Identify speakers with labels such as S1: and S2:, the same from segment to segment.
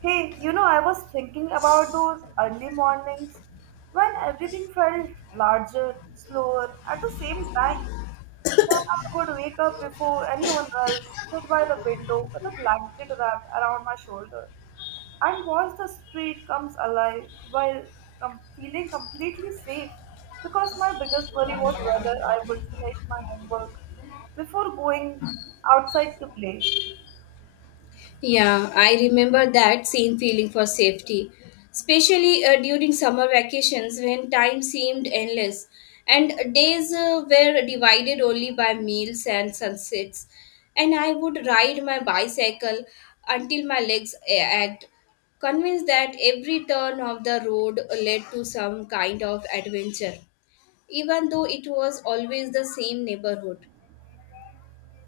S1: Hey, you know, I was thinking about those early mornings when everything felt larger, slower at the same time. You know, I would wake up before anyone else, sit by the window with a blanket wrapped around my shoulder, and watch the street comes alive while feeling completely safe because my biggest worry was whether I would finish my homework before going outside to play.
S2: Yeah, I remember that same feeling for safety, especially during summer vacations when time seemed endless and days were divided only by meals and sunsets. And I would ride my bicycle until my ached, convinced that every turn of the road led to some kind of adventure, even though it was always the same neighborhood.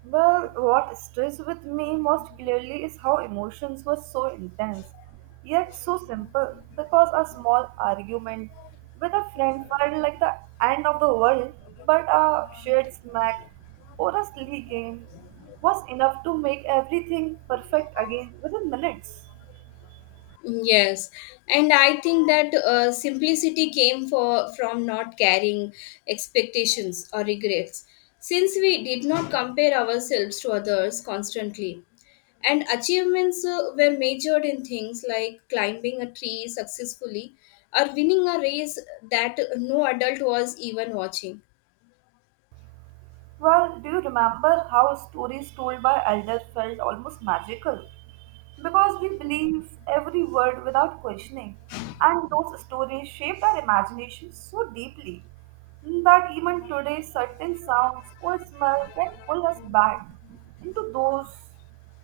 S1: Well, what stays with me most clearly is how emotions were so intense, yet so simple, because a small argument with a friend felt like the end of the world, but a shared snack or a silly game was enough to make everything perfect again within minutes.
S2: Yes, and I think that simplicity came for from not carrying expectations or regrets, since we did not compare ourselves to others constantly. And achievements were measured in things like climbing a tree successfully or winning a race that no adult was even watching.
S1: Well, do you remember how stories told by elders felt almost magical? Because we believe every word without questioning, and those stories shaped our imagination so deeply that even today, certain sounds or smell can pull us back into those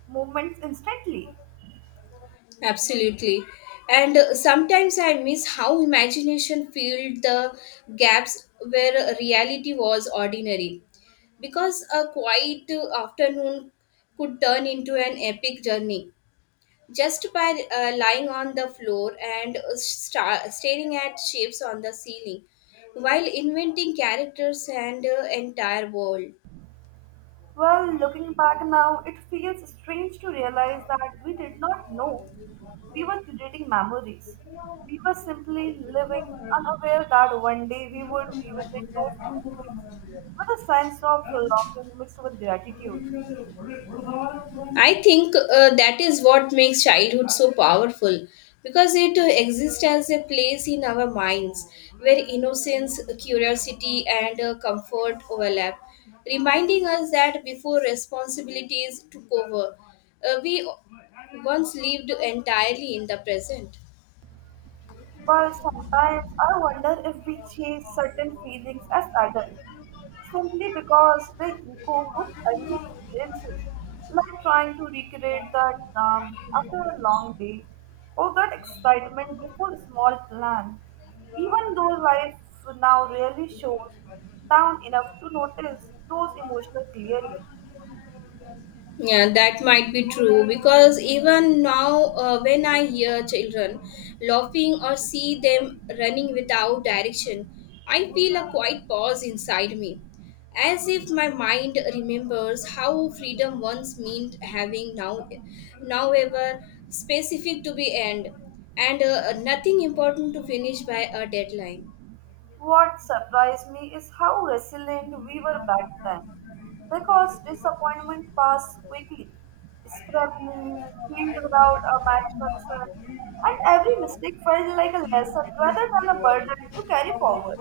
S1: moments instantly.
S2: Absolutely. And sometimes I miss how imagination filled the gaps where reality was ordinary. Because a quiet afternoon could turn into an epic journey just by lying on the floor and staring at shapes on the ceiling while inventing characters and entire world.
S1: Well, looking back now, it feels strange to realize that we did not know we were creating memories. We were simply living, unaware that one day we would revisit those moments with a sense of longing mixed with gratitude.
S2: I think that is what makes childhood so powerful because it exists as a place in our minds where innocence, curiosity, and comfort overlap, reminding us that before responsibilities took over, we once lived entirely in the present.
S1: But sometimes I wonder if we chase certain feelings as adults simply because they echo to early experiences, like trying to recreate that calm after a long day or that excitement before a small plan, even though life now rarely shows down enough to notice those emotions clearly.
S2: Yeah, that might be true because even now, when I hear children laughing or see them running without direction, I feel a quiet pause inside me, as if my mind remembers how freedom once meant having now, now ever specific to be end, and nothing important to finish by a deadline.
S1: What surprised me is how resilient we were back then. Because disappointment passed quickly. Scrapped knees, healed without a match concern, and every mistake felt like a lesson rather than a burden to carry forward.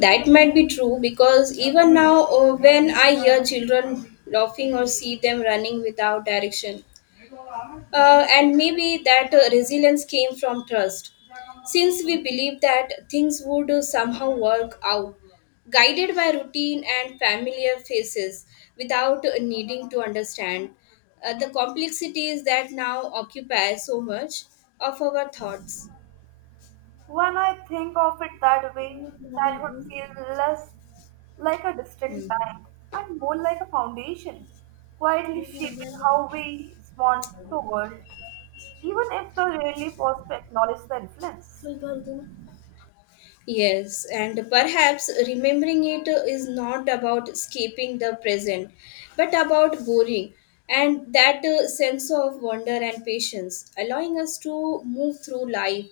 S2: That might be true because even now, when I hear children laughing or see them running without direction, and maybe that resilience came from trust. Since we believed that things would somehow work out, guided by routine and familiar faces without needing to understand the complexities that now occupy so much of our thoughts.
S1: When I think of it that way, childhood feels less like a distant
S2: Mm.
S1: time and more like a foundation, quietly shaping how we respond to the world, even if they rarely pause to acknowledge the influence.
S2: Yes, and perhaps remembering it is not about escaping the present, but about boring and that sense of wonder and patience, allowing us to move through life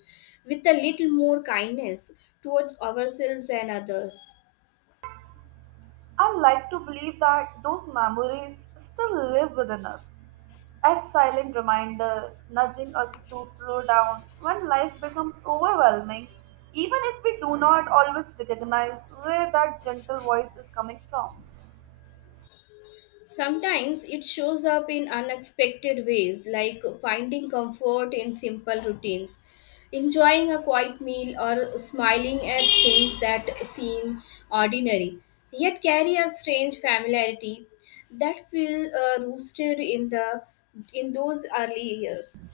S2: with a little more kindness towards ourselves and others.
S1: I like to believe that those memories still live within us, as silent reminder nudging us to slow down when life becomes overwhelming, even if we do not always recognize where that gentle voice is coming from.
S2: Sometimes it shows up in unexpected ways, like finding comfort in simple routines, enjoying a quiet meal, or smiling at things that seem ordinary, yet carry a strange familiarity that feel rooted in those early years.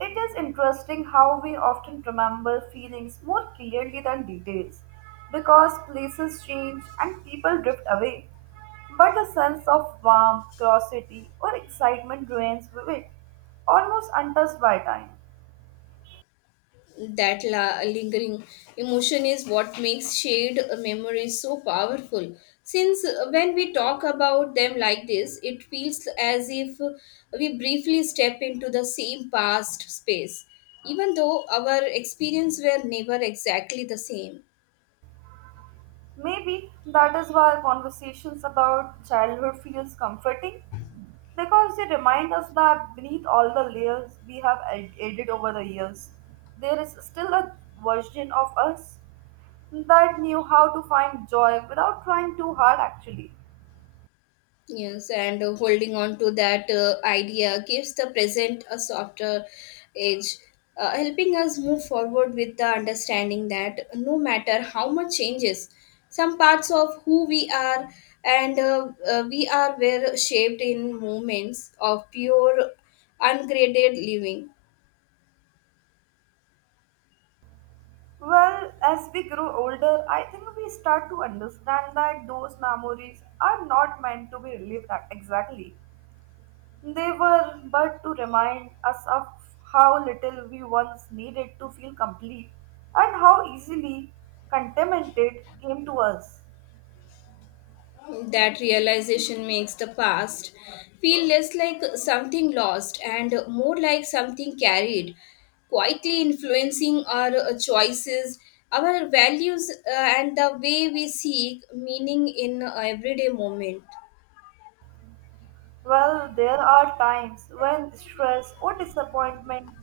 S1: It is interesting how we often remember feelings more clearly than details because places change and people drift away. But a sense of warmth, curiosity, or excitement remains vivid, almost untouched by time.
S2: That lingering emotion is what makes shared memories so powerful since when we talk about them like this it feels as if we briefly step into the same past space even though our experience were never exactly the same.
S1: Maybe that is why conversations about childhood feels comforting because they remind us that beneath all the layers we have added over the years, there is still a version of us that knew how to find joy without trying too hard, actually.
S2: Yes, and holding on to that idea gives the present a softer edge, helping us move forward with the understanding that no matter how much changes, some parts of who we are and we are were shaped in moments of pure, ungraded living.
S1: Well, as we grow older, I think we start to understand that those memories are not meant to be relived exactly. They were but to remind us of how little we once needed to feel complete and how easily contentment came to us.
S2: That realization makes the past feel less like something lost and more like something carried, quietly influencing our choices, our values, and the way we seek meaning in everyday moment.
S1: Well, there are times when stress or disappointment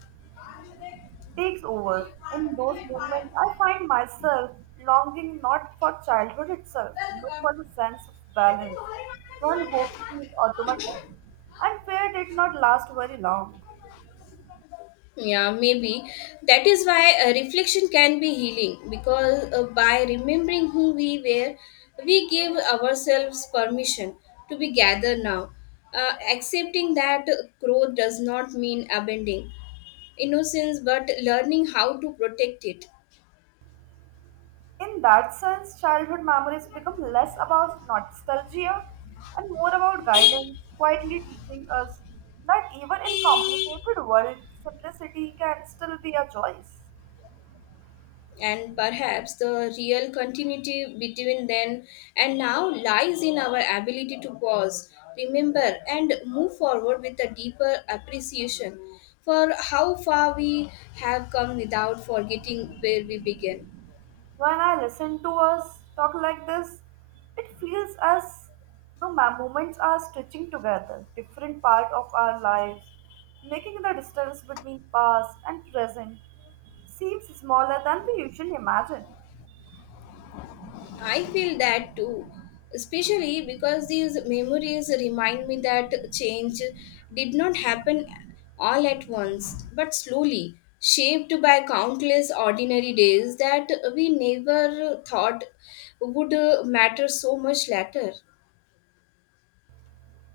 S1: takes over. In those moments, I find myself longing not for childhood itself, but for the sense of balance, when hope seemed automatic and fear did not last very long.
S2: Yeah, maybe. That is why reflection can be healing because by remembering who we were, we give ourselves permission to be gathered now. Accepting that growth does not mean abandoning innocence but learning how to protect it.
S1: In that sense, childhood memories become less about nostalgia and more about guidance, quietly teaching us that even in complicated world, simplicity can still be a choice.
S2: And perhaps the real continuity between then and now lies in our ability to pause, remember, and move forward with a deeper appreciation for how far we have come without forgetting where we began.
S1: When I listen to us talk like this, it feels as though my moments are stitching together different part of our lives, making the distance between past and present seems smaller than we usually imagine.
S2: I feel that too, especially because these memories remind me that change did not happen all at once, but slowly, shaped by countless ordinary days that we never thought would matter so much later.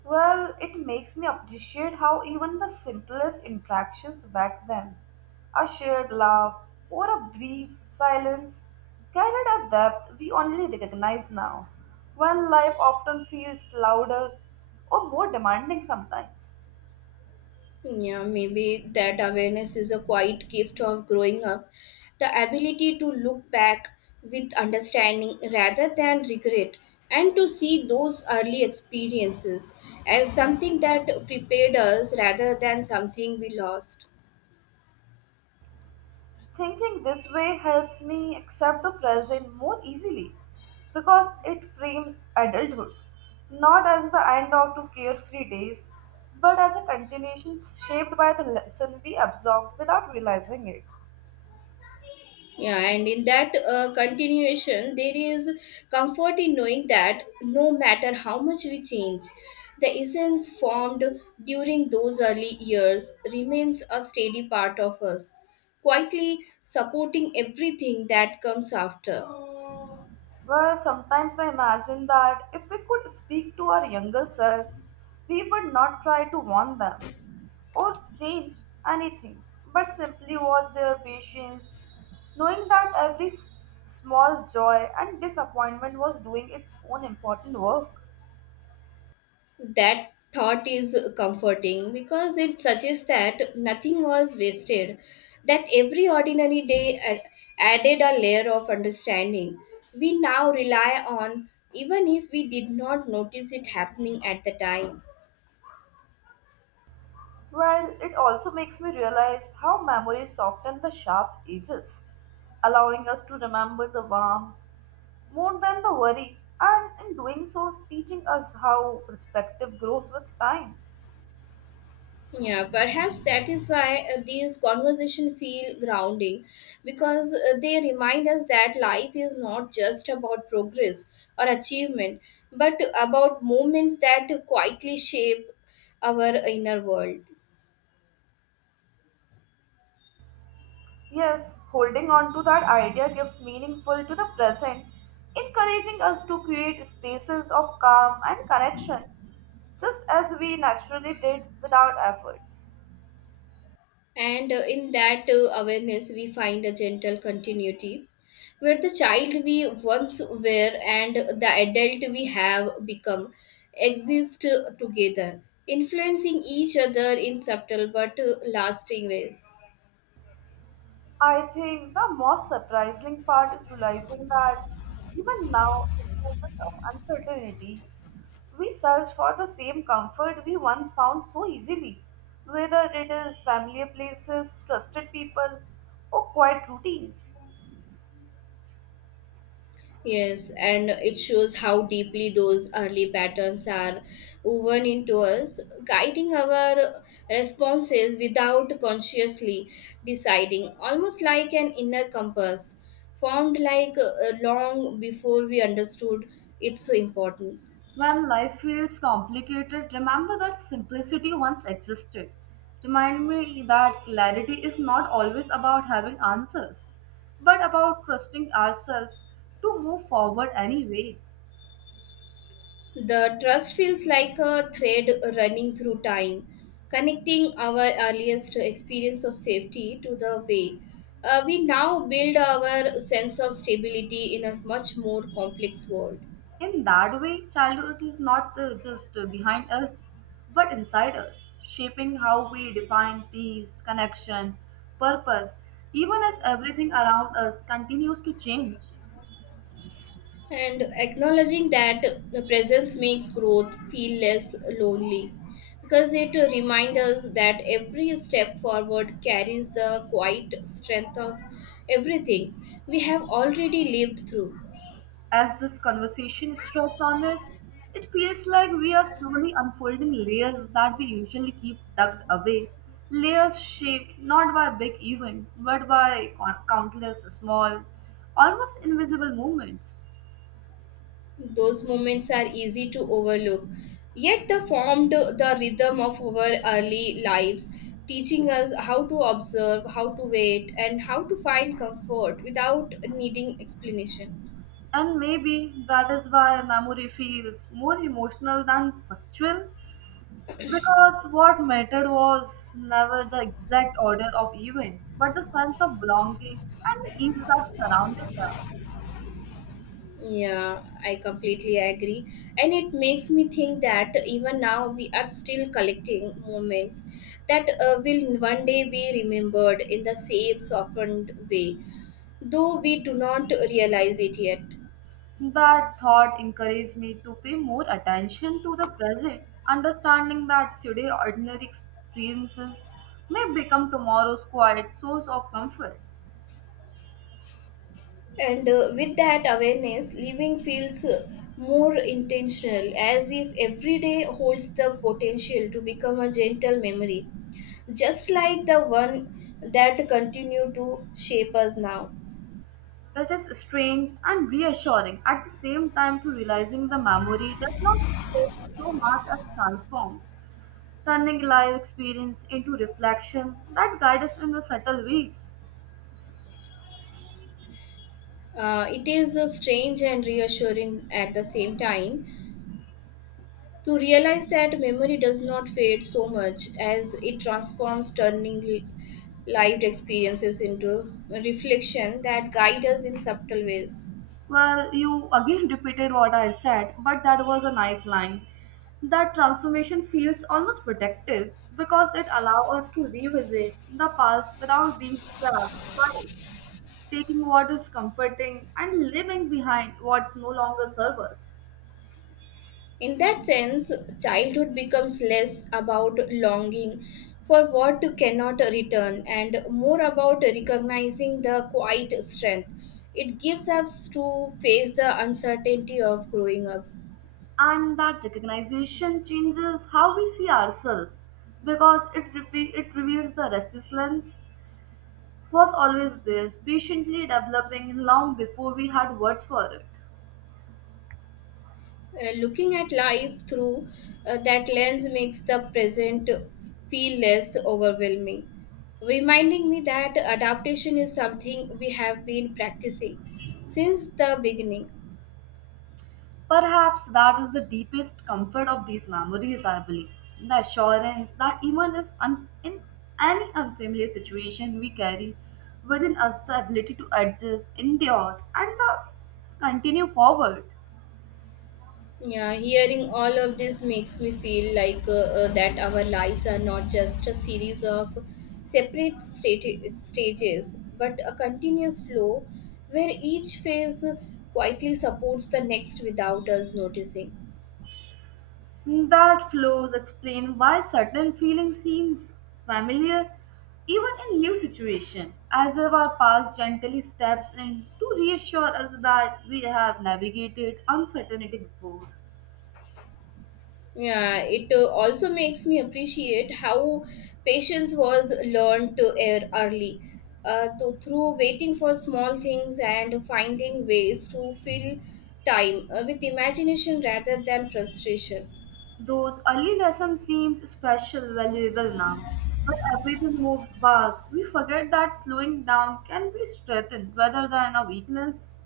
S1: Well, it makes me appreciate how even the simplest interactions back then, a shared laugh or a brief silence, carried a depth we only recognize now, when life often feels louder or more demanding sometimes.
S2: Yeah, maybe that awareness is a quiet gift of growing up. The ability to look back with understanding rather than regret and to see those early experiences as something that prepared us rather than something we lost.
S1: Thinking this way helps me accept the present more easily because it frames adulthood not as the end of two carefree days but as a continuation shaped by the lesson we absorbed without realizing it.
S2: Yeah, and in that continuation, there is comfort in knowing that no matter how much we change, the essence formed during those early years remains a steady part of us, quietly supporting everything that comes after.
S1: Well, sometimes I imagine that if we could speak to our younger selves, we would not try to warn them or change anything, but simply watch their patience, knowing that every small joy and disappointment was doing its own important work.
S2: That thought is comforting because it suggests that nothing was wasted, that every ordinary day added a layer of understanding we now rely on, even if we did not notice it happening at the time.
S1: Well, it also makes me realize how memories soften the sharp edges, allowing us to remember the warmth more than the worry, and in doing so, teaching us how perspective grows with time.
S2: Yeah, perhaps that is why these conversations feel grounding because they remind us that life is not just about progress or achievement, but about moments that quietly shape our inner world.
S1: Yes, holding on to that idea gives meaningful to the present, encouraging us to create spaces of calm and connection, just as we naturally did without efforts.
S2: And in that awareness, we find a gentle continuity where the child we once were and the adult we have become exist together, influencing each other in subtle but lasting ways.
S1: I think the most surprising part is realizing that even now, in moment of uncertainty, we search for the same comfort we once found so easily, whether it is familiar places, trusted people, or quiet routines.
S2: Yes, and it shows how deeply those early patterns are woven into us, guiding our responses without consciously deciding, almost like an inner compass formed long before we understood its importance.
S1: When life feels complicated, remember that simplicity once existed. Remind me that clarity is not always about having answers, but about trusting ourselves to move forward anyway.
S2: The trust feels like a thread running through time, connecting our earliest experience of safety to the way we now build our sense of stability in a much more complex world.
S1: In that way, childhood is not just behind us, but inside us, shaping how we define peace, connection, purpose, even as everything around us continues to change.
S2: And acknowledging that the presence makes growth feel less lonely because it reminds us that every step forward carries the quiet strength of everything we have already lived through.
S1: As this conversation strikes on it, it feels like we are slowly unfolding layers that we usually keep tucked away. Layers shaped not by big events, but by countless small, almost invisible moments.
S2: Those moments are easy to overlook. Yet they formed the rhythm of our early lives, teaching us how to observe, how to wait, and how to find comfort without needing explanation.
S1: And maybe that is why memory feels more emotional than factual. Because what mattered was never the exact order of events, but the sense of belonging and the ease that surrounded them.
S2: Yeah, I completely agree. And it makes me think that even now we are still collecting moments that will one day be remembered in the same softened way, though we do not realize it yet.
S1: That thought encouraged me to pay more attention to the present, understanding that today ordinary experiences may become tomorrow's quiet source of comfort.
S2: And with that awareness, living feels more intentional, as if every day holds the potential to become a gentle memory, just like the one that continue to shape us now.
S1: It is strange and reassuring at the same time to realizing the memory does not fade so much as transforms, turning life experience into reflection that guide us in the subtle ways.
S2: It is strange and reassuring at the same time to realize that memory does not fade so much as it transforms, turning lived experiences into reflection that guide us in subtle ways.
S1: Well, you again repeated what I said, but that was a nice line. That transformation feels almost protective because it allows us to revisit the past without being trapped by it, taking what is comforting and leaving behind what's no longer serves us.
S2: In that sense, childhood becomes less about longing for what cannot return and more about recognizing the quiet strength it gives us to face the uncertainty of growing up.
S1: And that recognition changes how we see ourselves because it reveals the resilience was always there, patiently developing long before we had words for it.
S2: Looking at life through that lens makes the present feel less overwhelming, reminding me that adaptation is something we have been practicing since the beginning.
S1: Perhaps that is the deepest comfort of these memories, I believe. The assurance that in any unfamiliar situation we carry within us the ability to adjust, endure, and continue forward.
S2: Yeah, hearing all of this makes me feel like that our lives are not just a series of stages, but a continuous flow where each phase quietly supports the next without us noticing.
S1: That flows explain why certain feeling seems familiar even in new situation, as if our past gently steps in to reassure us that we have navigated uncertainty before.
S2: Yeah, it also makes me appreciate how patience was learned to air early. Through waiting for small things and finding ways to fill time with imagination rather than frustration.
S1: Those early lessons seems special valuable now. When everything moves fast, we forget that slowing down can be strengthened rather than a weakness.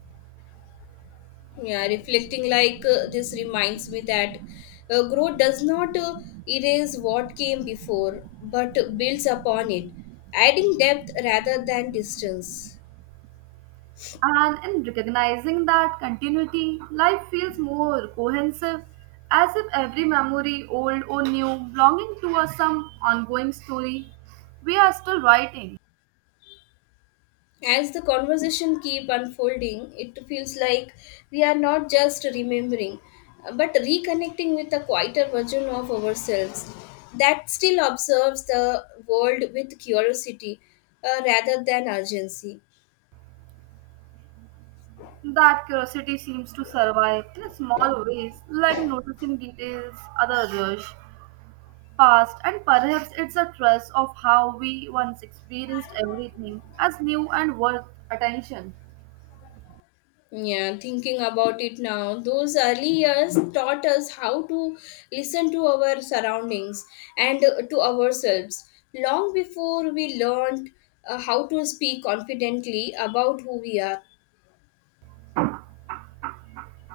S2: Yeah, reflecting this reminds me that growth does not erase what came before but builds upon it, adding depth rather than distance.
S1: And in recognizing that continuity, life feels more cohesive, as if every memory, old or new, belonging to us some ongoing story we are still writing.
S2: As the conversation keep unfolding, it feels like we are not just remembering, but reconnecting with a quieter version of ourselves that still observes the world with curiosity rather than urgency.
S1: That curiosity seems to survive in small ways, like noticing details, other rush, past, and perhaps it's a trust of how we once experienced everything as new and worth attention.
S2: Yeah, thinking about it now, those early years taught us how to listen to our surroundings and to ourselves long before we learned how to speak confidently about who we are.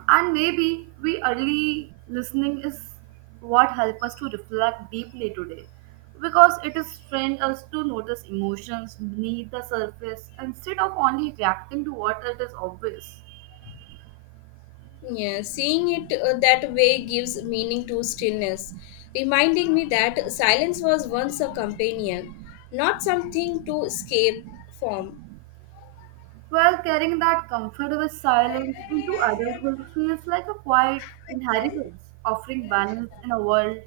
S1: And maybe we early listening is what help us to reflect deeply today because it has trained us to notice emotions beneath the surface instead of only reacting to what it is obvious.
S2: Yeah, seeing it that way gives meaning to stillness, reminding me that silence was once a companion, not something to escape from.
S1: While carrying that comfortable silence into adulthood feels like a quiet inheritance, offering balance in a world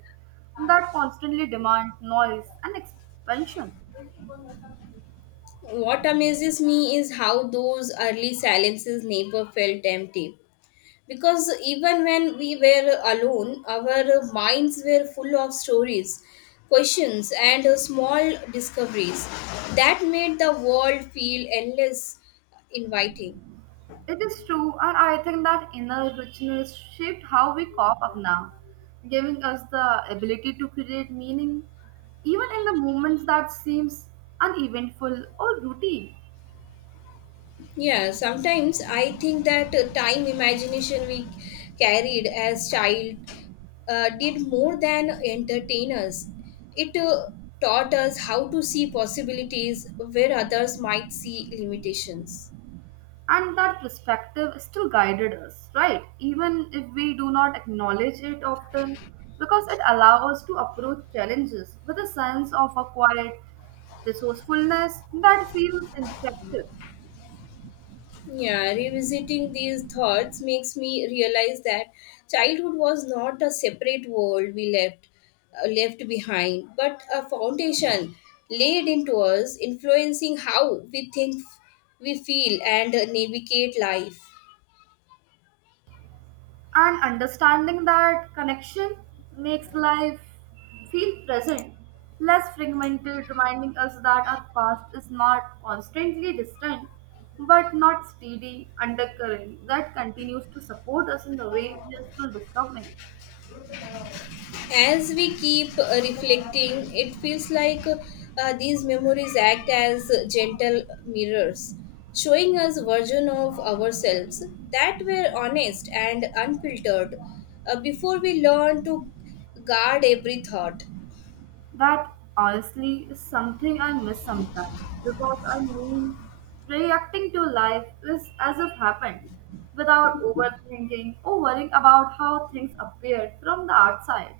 S1: that constantly demands noise and expansion.
S2: What amazes me is how those early silences never felt empty. Because even when we were alone, our minds were full of stories, questions, and small discoveries that made the world feel endless, inviting.
S1: It is true, and I think that inner richness shaped how we cope up now, giving us the ability to create meaning even in the moments that seems uneventful or routine.
S2: Yeah, sometimes I think that time imagination we carried as child did more than entertain us. It taught us how to see possibilities where others might see limitations.
S1: And that perspective still guided us, right? Even if we do not acknowledge it often, because it allows us to approach challenges with a sense of a quiet resourcefulness that feels instructive.
S2: Yeah, revisiting these thoughts makes me realize that childhood was not a separate world we left behind, but a foundation laid into us, influencing how we think, we feel, and navigate life.
S1: And understanding that connection makes life feel present, less fragmented, reminding us that our past is not constantly distant but not steady undercurrent that continues to support us in the way we are still discovering.
S2: As we keep reflecting, it feels like these memories act as gentle mirrors, showing us version of ourselves that were honest and unfiltered before we learn to guard every thought.
S1: That honestly is something I miss sometimes because I mean, reacting to life is as if happened without overthinking or worrying about how things appear from the outside.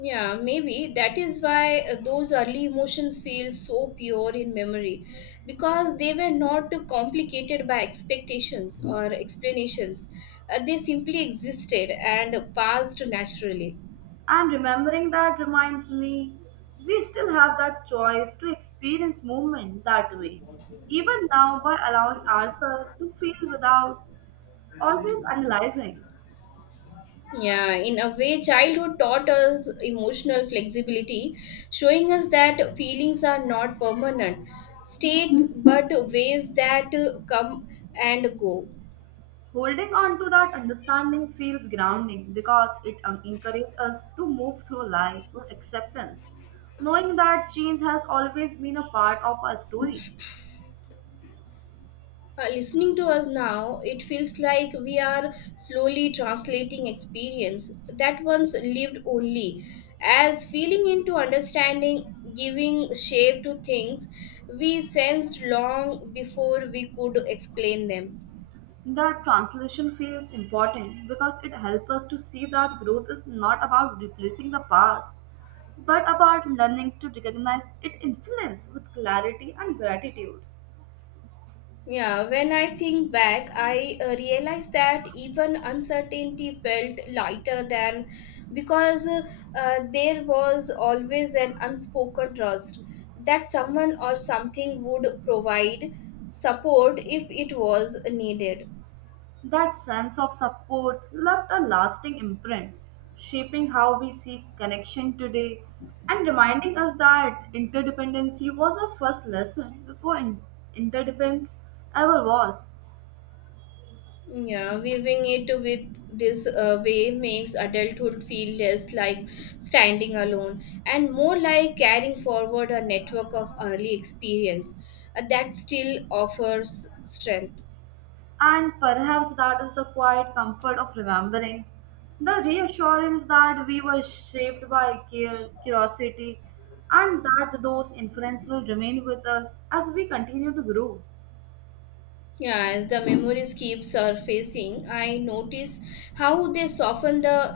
S2: Yeah, maybe that is why those early emotions feel so pure in memory because they were not complicated by expectations or explanations. They simply existed and passed naturally.
S1: And remembering that reminds me, we still have that choice to experience movement that way, even now by allowing ourselves to feel without always analyzing.
S2: Yeah, in a way, childhood taught us emotional flexibility, showing us that feelings are not permanent states but waves that come and go.
S1: Holding on to that understanding feels grounding because it encourages us to move through life with acceptance, knowing that change has always been a part of our story.
S2: Listening to us now, it feels like we are slowly translating experience that once lived only as feeling into understanding, giving shape to things we sensed long before we could explain them.
S1: That translation feels important because it helps us to see that growth is not about replacing the past, but about learning to recognize its influence with clarity and gratitude.
S2: Yeah, when I think back, I realize that even uncertainty felt lighter than because there was always an unspoken trust that someone or something would provide support if it was needed.
S1: That sense of support left a lasting imprint, shaping how we see connection today and reminding us that interdependency was a first lesson before interdependence ever was.
S2: Yeah, weaving it with this way makes adulthood feel less like standing alone and more like carrying forward a network of early experience that still offers strength.
S1: And perhaps that is the quiet comfort of remembering. The reassurance that we were shaped by curiosity and that those influences will remain with us as we continue to grow.
S2: Yeah, as the memories keep surfacing, I notice how they soften the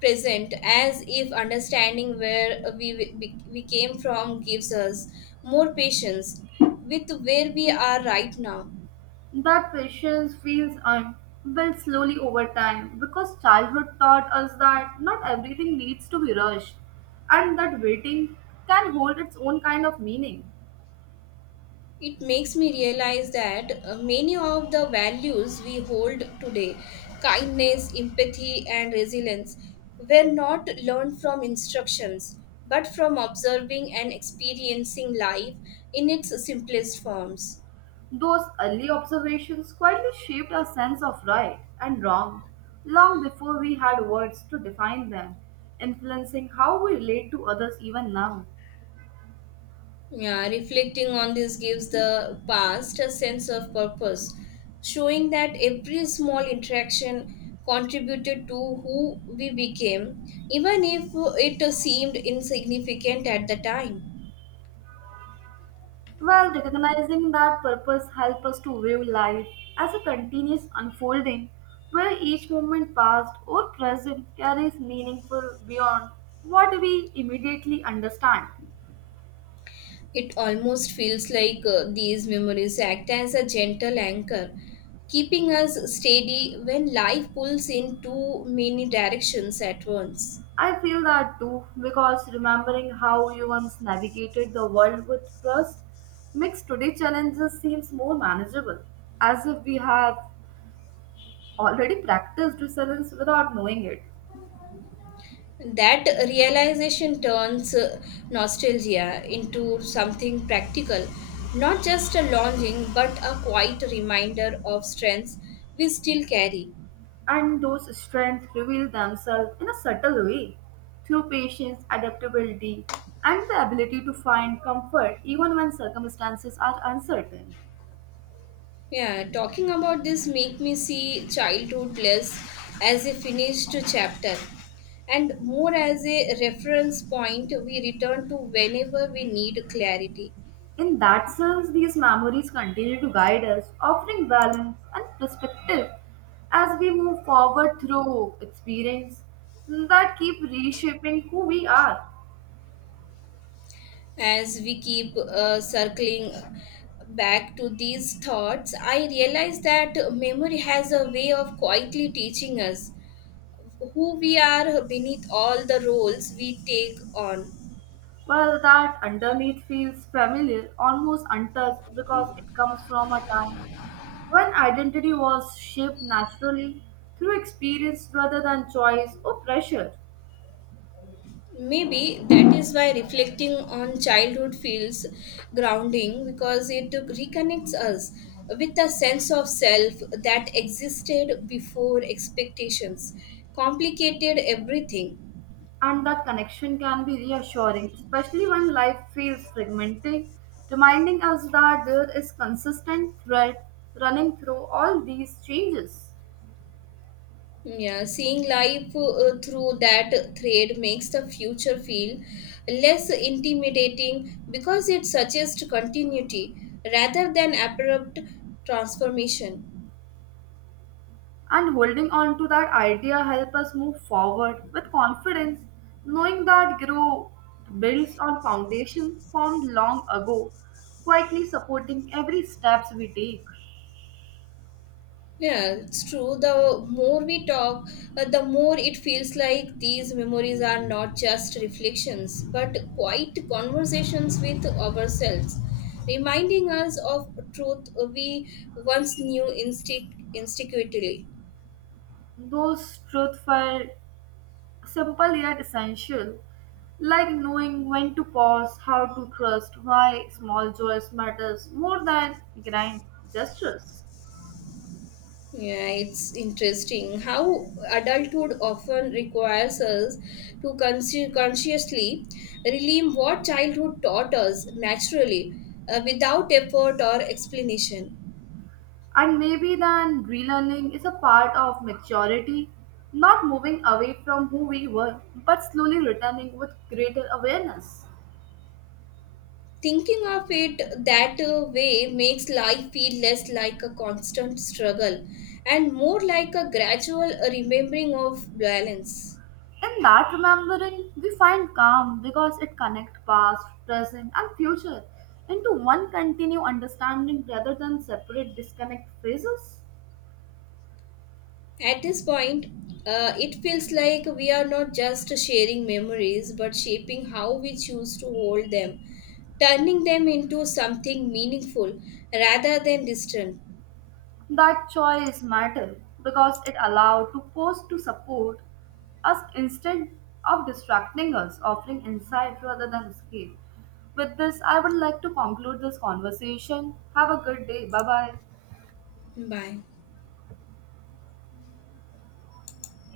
S2: present as if understanding where we came from gives us more patience with where we are right now.
S1: That patience feels built slowly over time because childhood taught us that not everything needs to be rushed and that waiting can hold its own kind of meaning.
S2: It makes me realize that many of the values we hold today, kindness, empathy, and resilience, were not learned from instructions, but from observing and experiencing life in its simplest forms.
S1: Those early observations quietly shaped our sense of right and wrong long before we had words to define them, influencing how we relate to others even now.
S2: Yeah, reflecting on this gives the past a sense of purpose, showing that every small interaction contributed to who we became, even if it seemed insignificant at the time.
S1: Well, recognizing that purpose helps us to view life as a continuous unfolding where each moment past or present carries meaningful beyond what we immediately understand.
S2: It almost feels like these memories act as a gentle anchor, keeping us steady when life pulls in too many directions at once.
S1: I feel that too because remembering how you once navigated the world with trust makes today's challenges seems more manageable, as if we have already practiced resilience without knowing it.
S2: That realization turns nostalgia into something practical, not just a longing but a quiet reminder of strengths we still carry.
S1: And those strengths reveal themselves in a subtle way through patience, adaptability, and the ability to find comfort even when circumstances are uncertain.
S2: Yeah, talking about this make me see childhood less as a finished chapter and more as a reference point we return to whenever we need clarity.
S1: In that sense, these memories continue to guide us, offering balance and perspective as we move forward through experience that keep reshaping who we are.
S2: As we keep circling back to these thoughts, I realize that memory has a way of quietly teaching us who we are beneath all the roles we take on.
S1: Well, that underneath feels familiar, almost untouched, because it comes from a time when identity was shaped naturally through experience rather than choice or pressure.
S2: Maybe that is why reflecting on childhood feels grounding because it reconnects us with a sense of self that existed before expectations complicated everything.
S1: And that connection can be reassuring, especially when life feels fragmented, reminding us that there is consistent thread running through all these changes.
S2: Yeah, seeing life through that thread makes the future feel less intimidating because it suggests continuity rather than abrupt transformation.
S1: And holding on to that idea help us move forward with confidence, knowing that growth builds on foundation formed long ago, quietly supporting every steps we take.
S2: Yeah, it's true. The more we talk, the more it feels like these memories are not just reflections, but quite conversations with ourselves, reminding us of truth we once knew instinctively.
S1: Those truth felt simple yet essential, like knowing when to pause, how to trust, why small joys matters more than grand gestures.
S2: Yeah, it's interesting how adulthood often requires us to consciously relieve what childhood taught us naturally, without effort or explanation.
S1: And maybe then relearning is a part of maturity, not moving away from who we were, but slowly returning with greater awareness.
S2: Thinking of it that way makes life feel less like a constant struggle and more like a gradual remembering of balance.
S1: In that remembering, we find calm because it connects past, present, and future into one continued understanding rather than separate disconnect phases.
S2: At this point, it feels like we are not just sharing memories but shaping how we choose to hold them, turning them into something meaningful rather than distant.
S1: That choice mattered because it allowed to post to support us instead of distracting us, offering insight rather than escape. With this, I would like to conclude this conversation. Have a good day. Bye bye.
S2: Bye.